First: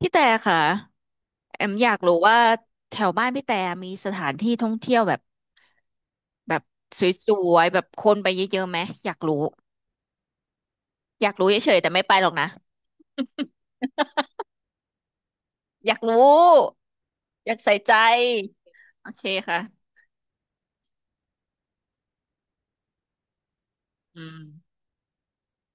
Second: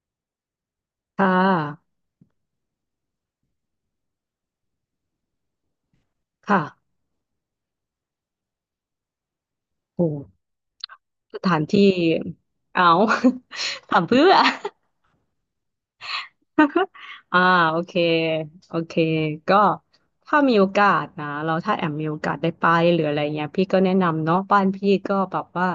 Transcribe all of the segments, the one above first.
พี่แต่ค่ะค่แอมอะยากรู้ว่าแถวบ้านพี่แต่มีสถานที่ท่องเที่ยวแบบแบค่ะบสวยๆแบบคนไปเยอะๆไหมอยากรู้โอ้อยากสรู้ถานเฉยที่ ๆแต่ไม่ไปหรอกนะ เอา ถามเพื่อ อยากรู้ อ่าอยากใส่โอเค ใจโอเค โอเคก็ ค่ะถ้ามีโอกาสนะ เราถ้าแอมมีโอกาสได้ไปหรืออะไรเงี้ยพี่ก็แนะอืนำเนาะมบ้านพี่ก็แบบว่า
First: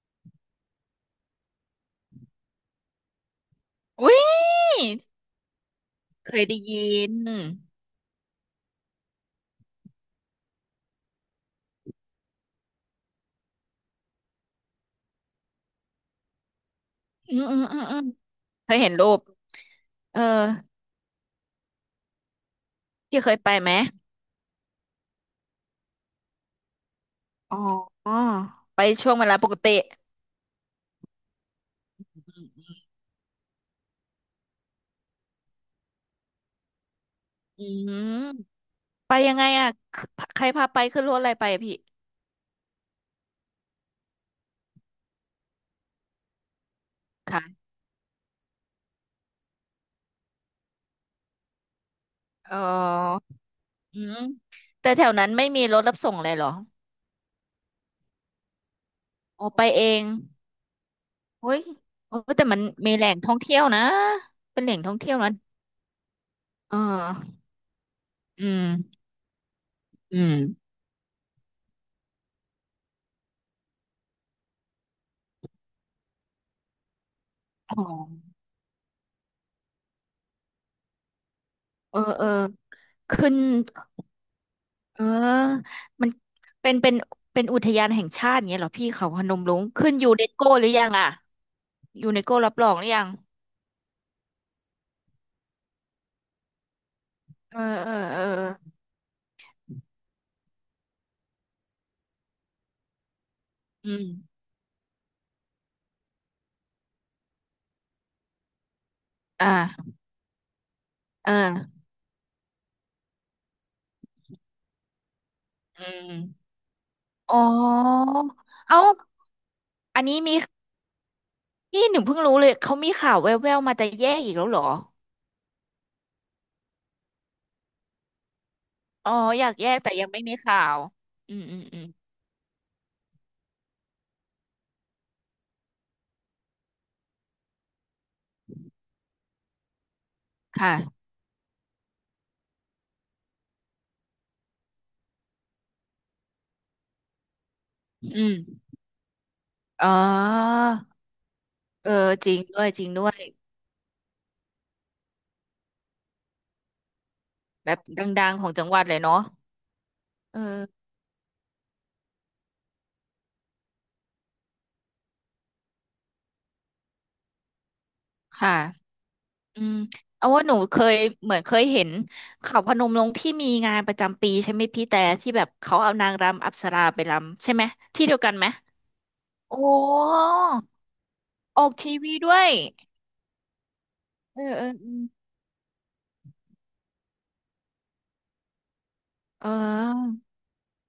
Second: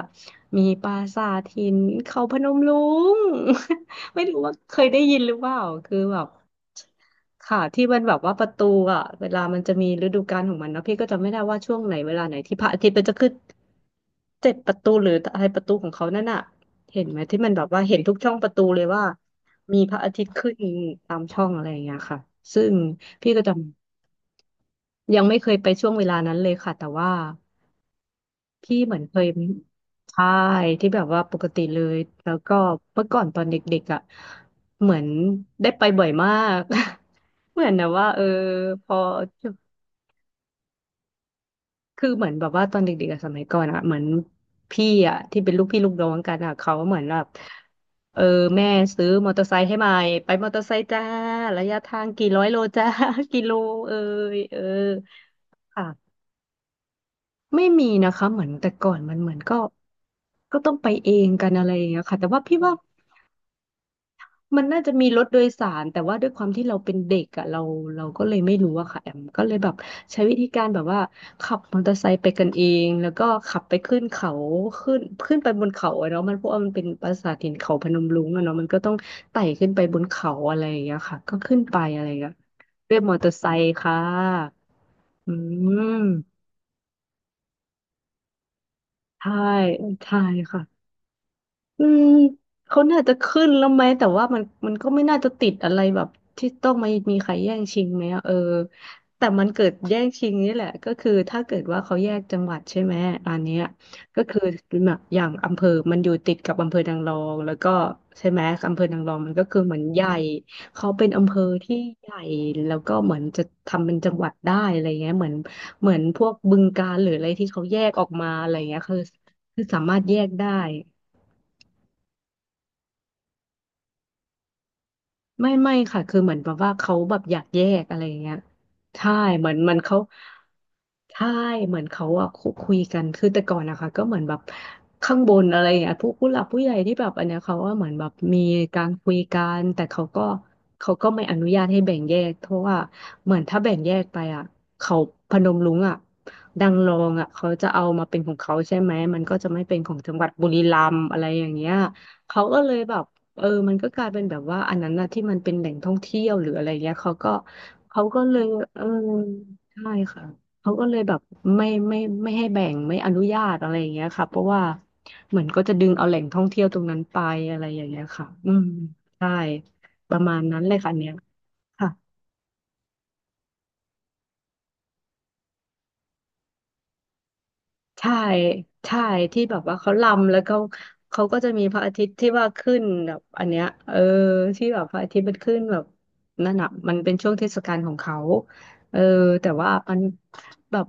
มีปราสาทหินเขาพนมรุ้ง อุ้ยไม่รู้ว่าเคยได้ยินหรือเปล่า คือแบบ เคยได้ยินค่ะที่มันแบบว่าประตูอ่ะเวลามันจะมีฤดูกาลของมันเนอะพี่ก็จำไม่ได้ว่าช่วงไหนเวลาไหนที่พระอาทิตย์มันจะขึ้นเจ็ดประตูหรืออะไรประตูของเขานั่นน่ะเห็นไหมอืที่มมันอืแบมบอืว่ามเห็อืนมทุกช่องประตูเคยเลยเห็นว่ารูปมีพระอาเออทิตย์ขึ้นตามช่องอะไรอย่างเงี้ยค่ะซึ่งพี่เคพี่ยก็ไปจไหมำยังไม่เคยไปช่วงเวลานั้นเลยค่ะแต่ว่า อ๋อพี่ไปเหมือนช่วเคงเวยลาปกติใช่ที่แบบว่าปกติเลยอืแล้วก็มเมื่อก่อนตอนเด็กๆอ่ะเหมือนได้ไปบ่อยมาก เหอืมือนแบบว่าม เออพอไปยังไงอ่ะคือใครพาไปขึ้นรถอะไรไปอะพี่คือเหมือนแบบว่าตอนเด็กๆอะสมัยก่อนอ่ะเหมือนพี่อ่ะที่เป็นลูกพี่ลูกน้องกันอ่ะเขาเหมือนแบบค่ะเออแม่ซื้อมอเตอร์ไซค์ให้ใหม่ไปมอเตอร์ไซค์จ้าระยะทางกี่ร้อยเโลจ้า ออ กิโลเออืมยเออแต่แถวนั้นไม่มีรถค่ะ รับส่งเลยเหรอไม่มีนะคะเหมือนแต่ก่อนมันเหมือนอ๋อก็ไปเองก็ต้องไปเองกัเฮ้นยอะไรอย่างเงี้ยโอ้ค่ะแต่ยว่าแต่พี่มันว่ามีแหล่งท่องเที่ยวนะเป็มันนแหล่งน่าจะท่องมีเที่ยวรถนะโดยสารแต่ว่าด้วยความที่เอเราเป็นเด็กออะเราก็เลยอืไม่รู้อะมค่ะแอมก็เลยแบบอืใช้มวิธีการแบบว่าขับมอเตอร์ไซค์ไปกันเองแล้วก็ขับไปขึ้นเขาขึ้นขึ้นไปบนเขาอะเนาะมันเพราะว่ามันเป็นปราสาทหินเขาอ๋พนมอรุ้งอะเนาะมันก็ต้องไต่ขึ้นไปบนเขาอะไรอย่างเงี้ยค่ะก็ขึ้นไปเออะอไรอย่างเออเงี้ยด้วยมอเตอขึ้ร์นไซค์ค่ะเออือมันมเป็นเป็นอุทยานแห่งชาติอย่างเงี้ยเหรอพี่เขาพใช่นมรุ้งขึ้นยูใช่เนสโกค่ะ หรือยังอ่ะอืมยูเนสโกรับรองเขาหรือน่ายังจะขึ้นแล้วไหมแต่ว่ามันก็ไม่น่าจะติดอะไรแบบที่ต้องมามีใครแย่เองอชิงเออไหมเออะอเออแต่มันเกิดแย่งชิงนี่แหละก็คือถ้าเกิดว่าเขาแยกจังหวัดใช่ไหมอันเนี้ยอืก็คืมอแบบอย่างอำเภอมันอยู่ติดกับอำเภอนางรองแล้วก็ใช่ไหมอำเภอนางรองมันก็คือเหมือนอ่าใหญ่เขาเป็นอำเอเภอที่อ ใหญ่แล้วก็เหมือนจะทำเป็นจังหวัดได้อะไรเงี้ยเหมือนอืเหมือนมพวกบึงกาฬหรืออะไรอ๋อที่เขาแยกออกมาอะไรเงี้เอ้ายคือสามารอัถนแยนี้กมีได้ นี่หนูเพิ่งรู้เลยเขามีข่าวแว่วๆมาจะแยกอีกแล้วเหรอไม่ค่ะคือเหมือนแบบว่าเขาแบบอยากแยกอะไรอย่างเงี้ยอ๋ใช่ออเหมืยาอกนแยมันกแต่เขายังไม่มีข่าวใช่อืมอืมเหมือือนมเขาอะคุยกันคือแต่ก่อนนะคะก็เหมือนแบบข้างบนอะไรอย่างเงี้ยผู้หลักผู้ใหญ่ที่แบบอันเนี้ยเขาว่าเหมือนแบบมีการคุยกันแต่เขาก็เขาค่ะก็ไม่อนุญาตให้แบ่งแยกเพราะว่าเหมือนถ้าแบ่งแยกไปอะเขาพนมรุ้งอะดังรองอะเขาจะเอามาเป็นขอืมองเขาใช่ไหมมันก็จะไม่เป็นอ๋ขอองจังหวัดบุรีรัมย์อะไรอย่างเงี้ยเออจริงเขาก็ด้วยเลยจริงแบด้บ วยเออมันก็กลายเป็นแบบว่าอันนั้นนะที่มันเป็นแหล่งท่องเที่ยวหรืออะไรเงี้ยเขาก็แบบดเขาก็ังเลๆขยองจังหเอวัดอเลยเนาะใช่ค่ะเออเขาก็เลยแบบไม่ไม่ไม่ให้แบ่งไม่อนุญาตอะไรอย่างเงี้ยค่ะเพราะว่าเหมือนก็จะดึงเอาแหล่งท่องเที่ยวตรงนั้นไปอะไรอย่างเงี้ยค่ะอืมค่ะใช่อืมประเอามาณว่าหนูนั้นเลเคยค่ะยอันเนี้ยเหมือนเคยเห็นค่ะ เขาพนมรุ้งที่มีงานประจำปีใช่ไหมพี่แต่ที่แบบเขาเอานางรำอัปสราไปรำใช่ไหมที่ใช่เดียวกันไหมใช่ ที่แบโอ้บว่าเขาลำแล้วเขาเขาก็จะอมีอกพระอาทีทิตวีย์ที่ด้วว่าย ขึ้นแบบอันเนี้ยเออเออเอที่อแบบพระอาทิตย์มันขึ้นแบบนั่นอ่ะมันเป็นช่วงเทศกาลของเขาเออเแต่ว่ามันออแบบ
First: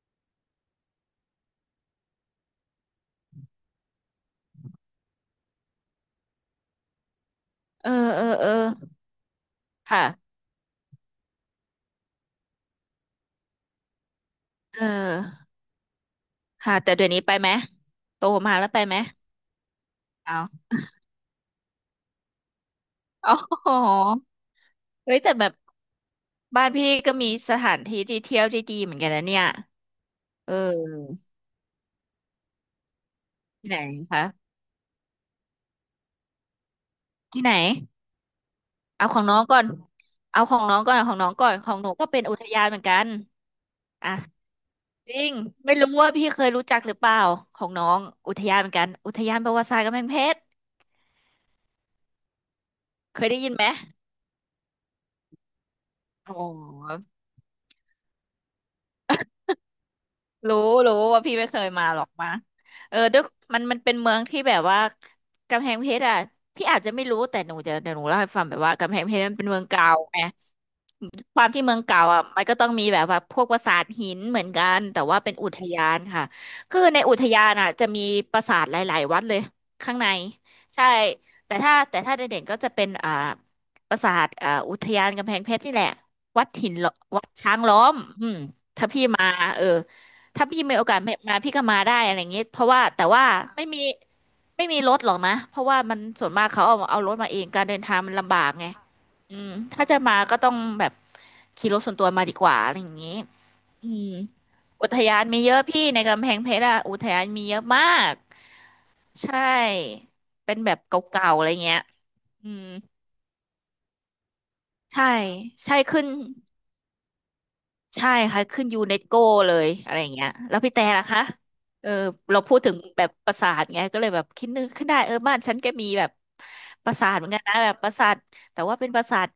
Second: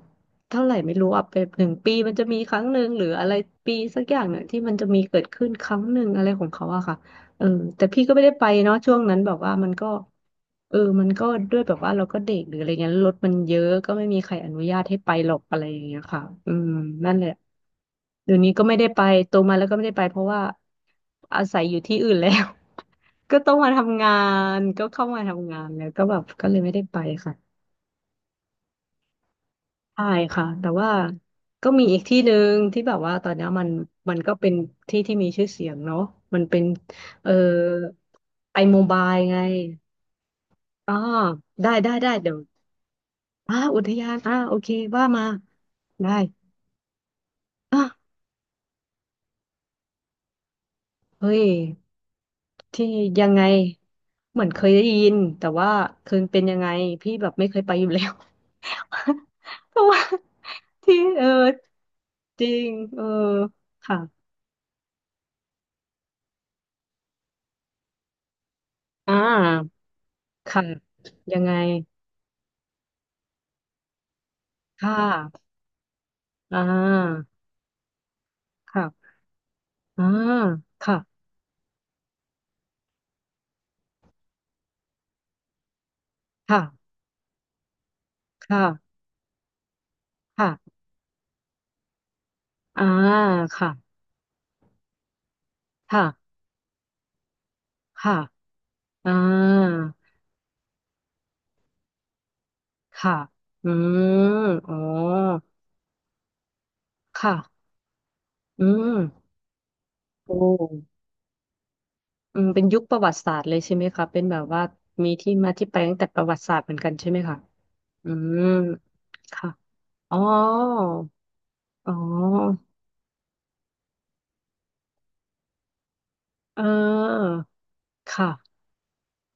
เท่าไหร่ไม่รู้อ่ะเป็นหนึ่งปีมันจะมีครั้งหนึ่งหรืออะไรปีสักอย่างเนี่ยที่มันจะมีเกิดขึ้นครั้งหนึ่งอะไรของเขาอะค่ะ เออแต่เออพี่ก็ไม่เออได้ไปเออเนาะเออช่วงนั้นแบบว่ามันก็ค่ะเออมันก็ด้วยแบบว่าเราก็เด็กหรืออะไรเงี้ยรถมันเยอะก็ไม่มีใครอนุญาเอตให้ไปหรอกออะไรอย่างเงี้ยค่ะอืมค่ะแต่เดี๋ยนั่วนนี้แหละไปไหมโตเดี๋ยวนี้มาก็แล้วไม่ไปได้ไหมไปโตมาแล้วก็ไม่ได้ไปเพราะเอว่าาอาศัยอยู่ที่อื่นแล้ว ก็ต้องมาอ๋อทำงานก็เข้าเฮ้ยมาแต่แบทำบงานแล้วก็แบบก็เลยบ้านไม่ได้พี่ไปก็มีค่ะ สถานที่ที่เที่ยวที่ดีเหมือนกันนะเนี่ยใช่ค่ะเแต่ว่าออก็มีอีกที่หนึ่งที่แบบว่าตอนเนี้ยมัที่นไหนมันคะก็เป็นที่ที่มีชื่อเสียงเนาะมันเป็นเอ่อที่ไหนไอโมบาเอายของน้ไงองก่อนเอาของน้องอ๋ก่ออนเอาของน้องก่อนขได้องหนูได้ก็ได้เป็นเดี๋อุยวทยานเหมือนกันอ่าอุทยาอ่ะนอ่าโอเคว่าจริมางไม่รู้ว่าได้พี่เคยรู้จักหรือเปล่าของอ่ะน้องอุทยานเหมือนกันอุทยานประวัติศาสตร์กำแพงเพชรเฮ้ยที่เคยัยงได้ไงยินไหมเหมือนเคยได้ยินแต่ว่าคืนอ๋เป็นยังไงอ พี่แบบไม่เคยไปอยู่แล้ว เพราะว่ารู้รู้ที่ว่าเออพี่ไม่เคยมาหรอกมาจริงเออเออด้วยมันมันเป็นค่ะเมืองที่แบบว่ากำแพงเพชรอ่ะพี่อาจจะไม่รู้แต่หนูจะเดี๋ยวหนูเล่าให้ฟังแบบว่ากำแพงอ่เพชรมันเป็นเมืองา เก่าไงค่ะคยังวามไงที่เมืองเก่าอ่ะมันก็ต้องมีแบบว่าพวกปราสาทหินเหมือนกันค่แต่ว่าเป็นอุะทยานค่ะอ่คือในอุทายานอ่ะจะมีปราสาทหลายๆค่ะวัดเลยข้างอ่าในใช่ค่ะแต่ถ้าแต่ถ้าเด่นๆก็จะเป็นปราสาทอุทยานกำแพงเพชรนี่แหละวัดหินค่ะล้อวัดช้างล้อมอืมคถ้า่ะพี่มาเออ ถ้าพี่มีค่ะโอกาสมาพี่ก็มาได้อะไรอย่างเงี้ยเพราะว่าอ่าแต่ว่าไม่ค่ะมีไม่มีรถหรอกนะเพราะว่ามันค่ะส่วนมากเขาเอารถมาเองการเดินทางมัค่ะนลำบากไงอ่อืมาถ้าจะมาก็ต้องแบบขี่รถส่วนตัวมาดีกว่าอะไรอย่างค่ะงี้อือืมมอ๋ออุทยานมีเยอะพี่ในกำแพงเพชรอะอุทยานค่ะมีเยอะมากอืมใช่โอ้เป็นแบบเก่าๆอะไรเงี้ยอือืมเป็มนยุคประวัติศาสตร์เลยใช่ไหมคะเป็นแบบว่าใช่มีที่มาที่ใช่ไปตั้งขึ้แต่น ประวัติศาสตร์เหมือนกันใช่ไหมคะใช่อืค่ะมขึ้นยูเนสโกค่ะเลยอะไรอย่าอ๋งอเงี้ยแล้วพี่แต่ล่ะคะเอออ๋อเราพูดถึงแบบปราสาทไงก็เลยแบบคิดนึกขึ้นได้เออบ้านฉันก็มีแบบเอปราสาทเหมืออนกันนะแบบปราสาทค่ะแต่ว่าเป็นปราสาท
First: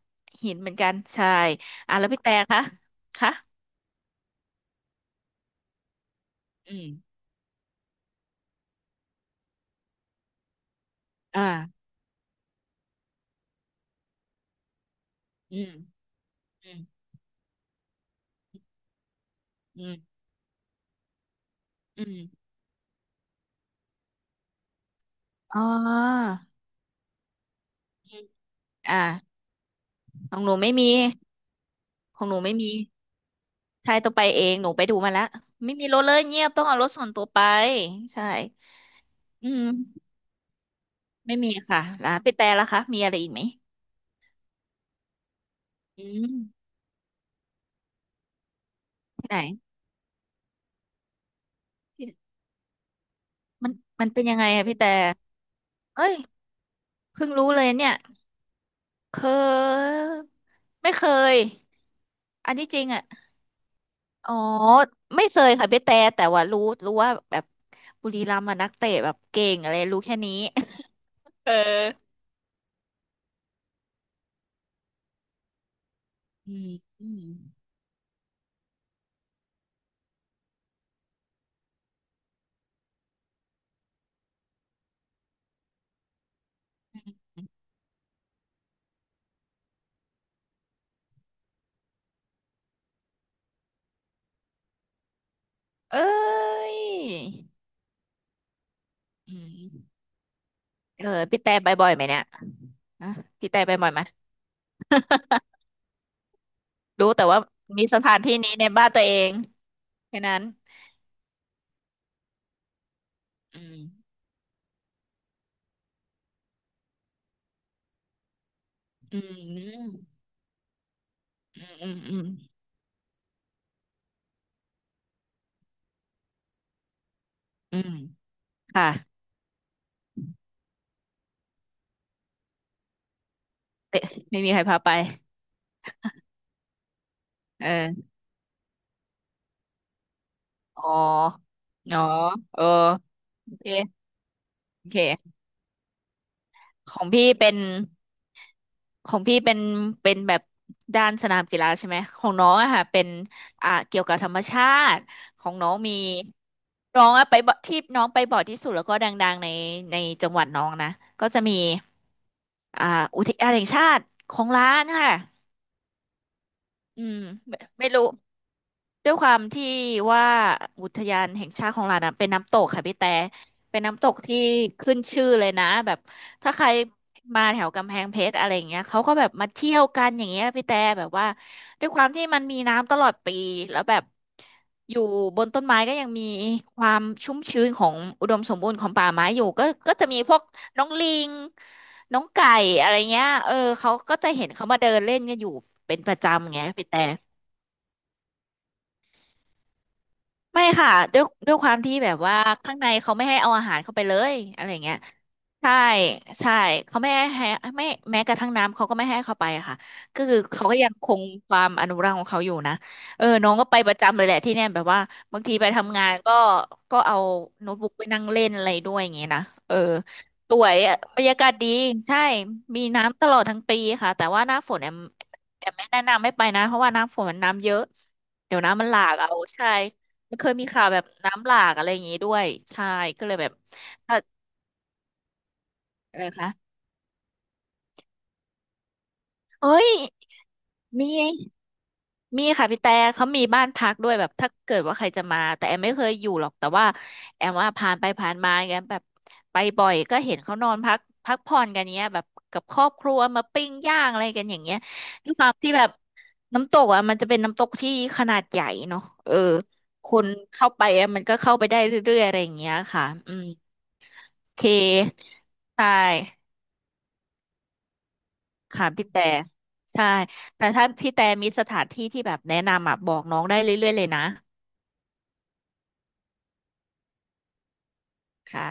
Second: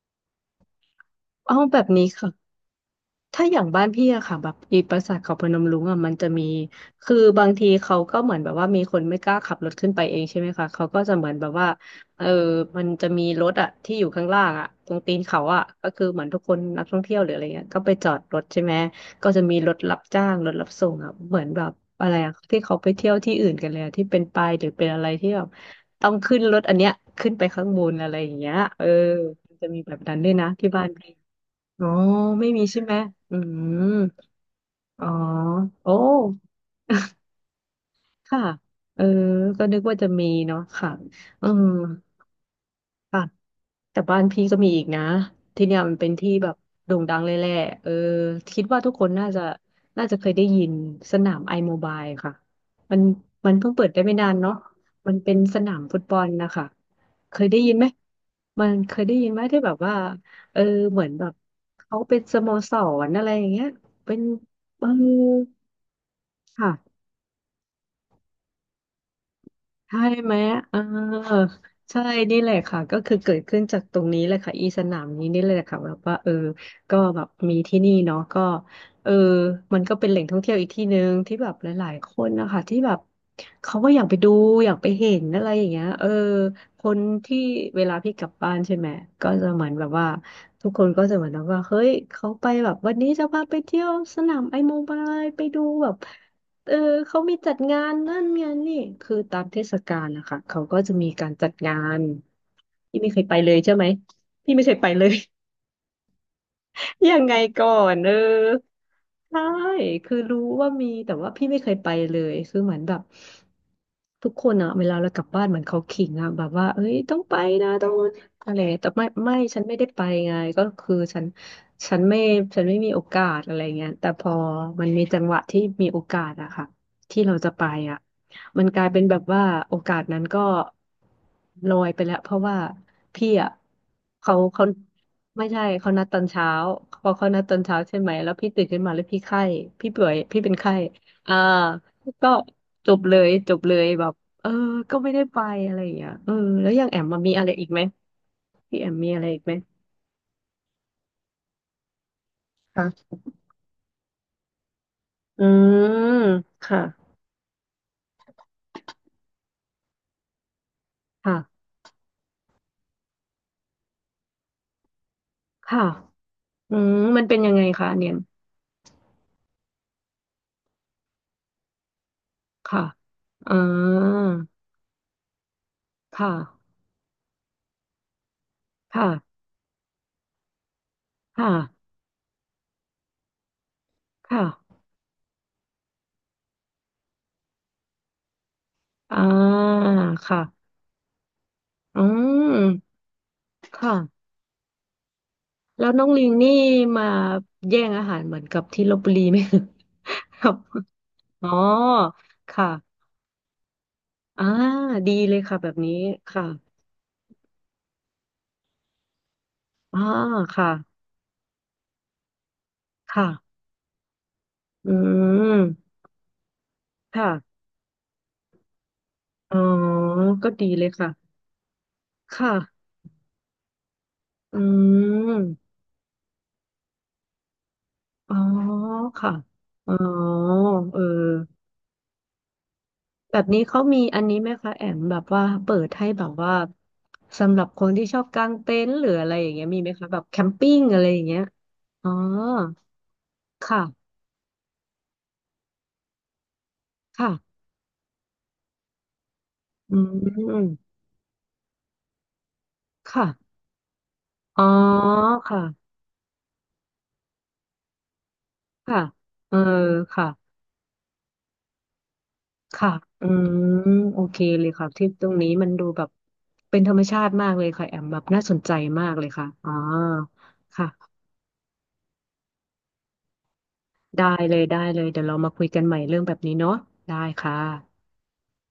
หินเหมือนกันใช่เอาแบบอ่ะนี้แล้วพี่แต่ค่ะ คะคะถ้าอย่างบ้านพี่อะค่ะแบบอีปราสาทเขาพนมรุ้งอะมันจะมีอืมคือบางทีเขาก็เหมือนแบบว่ามีคนไม่กล้าขับรถขึ้นไปเองใช่ไหมคะเขาก็จะเหมือนอ่าแบบว่าเออมันจะมีรถอะที่อยู่ข้างล่างอะตรงตีนเขาอือะมก็คือเหมือนทุกคนอืมนักท่องเที่ยวหรืออะไรเงี้ยก็ไปจอดรถใช่ไหมก็จะมีรถอืมรับจ้างรถรับส่งอะเหมือนแบบอือะไรมอะที่เขาไปเที่ยวที่อื่นกันเลยอะที่เป็นปายหรือเป็นอะไรที่แบบอ๋ต้องอขึ้นรถอันเนี้ยขึ้นไปข้างบนอะไรอือมย่างเงี้ยเอออ่ามันจะมีแบบนั้นด้วขยองนะหนูที่ไม่บ้านมีพี่ อ๋อของหนูไม่ไม่มีมีใช่ไหมอืมใช่ต้องไปเองหนูไปดูอ๋อมาแล้วไม่มีโอ้ รถเลยเงียบต้องเอารถส่วนตั วไปใช่ค่ะ เออ อืก็ม นึกว่าจะมีเนาะค่ะ ไม่อืมีม ค่ะร้านพี่แต่ละคะมีอะไรค่ะอีกไหมแต่บ้านพี่ก็มีอีกนะที่เนี่ยมันอืเป็นที่แบบมโด่งดังเลยแหละเออคิดว่าทุกคนน่าที่ไหนจะน่าจะเคยได้ยินสนามไอโมบายที่ค่ะมันมันมัเพิ่นงเปิดได้มันไม่เป็นนายันงไงเนาะอะพี่แต่มันเป็นสนามฟุตเอ้บยอลนะคะเพิ่งเครู้ยได้เลยยินไหมเนี่ยมันเคยได้เคยินไหมที่แบบว่ายเออไม่เหมืเคอนแบบยเขาเป็นสโมอันที่สจริงอ่ะรอะไรอย่างเงี้ยเป็นอ๋อเออไม่เคยค่ะพี่แต่แต่ว่ารู้ค่ะ รู้ว่าแบบบุรีรัมย์อะนักเตะแบบเก่งอะไรใช่รู้แค่ไหนี้ มเอ อเออใช่นี่แหละค่ะก็คือเกิดขึ้นจากตรงนี้เลยค่ะอีสนามนี้นี่เลยค่ะแบบว่าเอออืมก็อืแบมบมีที่นี่เนาะก็เออมันก็เป็นแหล่งท่องเที่ยวอีกที่หนึ่งที่แบบหลายๆคนนะคะที่แบบเขาก็อยากไปดูอยากไปเห็นอะไรอย่างเงี้ยเออคนที่อืมเวลาพี่กลับบ้านใช่ไหมก็จะเหมือนแบบว่าทุกคนก็จะเหมือนแบบว่าเฮ้ยเขาไปแบบวันนี้จะพาไปเที่ยวสนามไอ้โมบายไปดูแบบ เอ้เอยอเขามีจัดงานนั่นงานนี่คืออืตามเทศกามลนะคะเขาก็จะเอมีอการพี่จัแต่ดไปงาบ่อยไหนมเนี่ยพี่อ่ะไม่เคยไปพี่เลยแต่ใช่ไปไหมบ่อยไหม พี่ไม่เคยไปเลย รู้ยังแต่ไงว่าก่อมีนสเออถานที่นี้ในบ้านตัวเองใช่คือแค่นั้รู้นว่ามีแต่ว่าพี่ไม่เคยไปเลยคือเหมือนแบบอืมทุกคนอะเวลาเรากลับบ้านเหมือนเขาขิงอะแบบว่าเอ้ยต้องไปนะต้องอะไรแต่ไม่อืไม่ฉันไม่ได้มไปไงก็คือฉันอืมอืมฉันอืไม่มฉันไม่มีโอกาสอะไรเงี้ยแต่พอมันมีจังหวะที่มีโอกาสอะค่ะที่เราจะไปอืมอะมันกค่ะลายเป็นแบบว่าโอกาสนั้นก็ลอยไปแล้วเพราะว่า พี่อ่ะเอ๊ะเขาไม่มีใครเขาพาไปไม่ใช่เขานัดตอนเช้าพอเขานัดตอนเช้าใช่เออไหมแล้วพี่ตื่นขึ้นมาแล้วพี่ไข้พี่ป่วยพี่เป็นไข้อ๋ออ่าอ๋อก็เออจบเลยจโอบเคเลยแบบเออโอก็ไม่ได้เค ไปอะไรอย่างเงี้ยเออแล้วอย่างขแออมงมาพี่มีอะไรเป็นอีกไหมพี่แอมขมีออะงไรพี่อีกไหเป็มนเป็นแบบด้านสนามกีฬาใช่ไหมของน้องอะค่ะเป็นคะอ่าเกี่ยวกับธรรมชาติขอืองน้อมงมีค่ะน้องอะไปบ่ที่น้องไปบ่อยที่สุดแล้วก็ดังๆในในจังหวัดน้องนะก็จะมีค่ะอ่าอุทยานแห่งชาติของล้านค่ะค่ะอืมอืมมันเป็นยังไม่ไงไม่คะอันรู้ เนี่ยด้วยความที่ว่าอุทยานแห่งชาติของเรานะเป็นน้ำตกค่ะค่ะพี่แต่อ่าเป็นน้ำตกที่ขึ้นชื่อเลยนะแบบค่ะถ้าใครมาแถวกำแพงเพชรอะไรอย่างเงี้ยเขาค่ะก็แบบมาเที่ยวกันอย่างเงี้ยพี่แต่แบบว่าค่ะด้วยความที่มันมีน้ำตลอดปีแล้วแบบค่ะอยู่บนต้นไม้ก็ยังมีความชุ่มชื้นของอุดมสมบูรณ์ของป่าอไม้อยู่่าก็จะมีพวกค่ะน้องลิงอืน้องไก่อะมไรเงี้ยเออเขาก็ค่ะ จะเห็นเขามาเดินเล่นกันอยู่แล้วเป็นน้องประลิงนี่จำไงพี่แต่ มาแย่งอาหารเหมือนกับที่ลพบุรีไหม ครับไม่ค่ะด้วยอ๋อด้วยความที่แบบว่าข้างในค่ะเขาไม่ให้เอาอาหารเข้าไปเลยอ่าอะไรอย่างเงี้ยดีเลยค่ะแบใช่บนี้ค่ะใช่เขาไม่ให้ให้ไม่แม้กระทั่งน้ำเขาก็ไม่ให้เข้าไปอะค่ะอ่าก็คือเขาค่ะก็ยังคงความอนุรักษ์ของเขาอยู่นะเออน้อค่ะงก็ไปประจำเลยแหละที่เนี่ยแบบอืว่าบางทีไปมทำงานก็เอาค่ะโน้ตบุ๊กไปนั่งเล่นอะไรด้วยอย่างเงี้ยนะอ๋อเออก็สดีวยเลยอะค่ะบรรยากาศดีใช่มีค่ะน้ำตลอดทั้งปีค่ะแต่ว่าหอืน้าฝนแอมแอมมไม่แนะนำไม่ไปนะเพราะว่าหน้ำฝนมันน้ำเยอะอ๋อเดี๋ยวน้ำมันหลากเอาค่ะใช่ อ๋อมันเคยมีข่าวเอแบอบน้ำหลากอะไรอย่างงี้ด้วยใช่ก็เลแบยบแบบนี้เขามีถ้าอันนี้ไหมคะแอมแบบว่าเปิดให้อะแบไรบว่าคะสำหรับคนที่ชอบกางเต็นท์หรืออะไรอย่างเงี้ยมีเอ้ไหยมคะแบบแคมปิ้งอะไรมีอย่างเงี้ยอ๋อ มีค่ะพี่แต่เขามีบ้านค่ะพักด้วยแบบถ้าเกิดว่าใครจะมาแต่แอมไม่เคยอยู่หรอกแต่ว่าค่ะแอมว่าผ่านไปผ่านมาอย่างเงี้ยแบบไปบ่ออืยก็เห็นเขานมอนพักพักผ่อนกันเงี้ยแบบกับครอบครัวมาค่ะปิ้งย่างอะไรกันออ๋ย่างอเงี้ยด้วยความค่ะที่แบบน้ำตกอ่ะมันจะเป็นน้ำตกที่ขนาดใหญ่ค่ะเนาะเออเออคค่ะนเข้าไปอะมันก็เข้าไปได้เรื่อยๆอะไรอย่างเงี้ยค่ะค่ะอือืมมโอเคโอเลเคยค่ะที่ตรงนี้มันดูใช่ แบบเป็นธรรมชาติมากเลยค่ะแอมแบบน่าสนใจค่ะมาพี่กแต่เลยค่ะอ๋อใช่แต่ถ้าพี่ค่ะแต่มีสถานที่ที่แบบแนะนำอ่ะบอกน้องได้เรื่อยๆเลยนะได้เลยได้เลยเดี๋ยวเรามาคุยกันใหม่เรื่องแบบนี้เนาะได้ค่ะค่ะ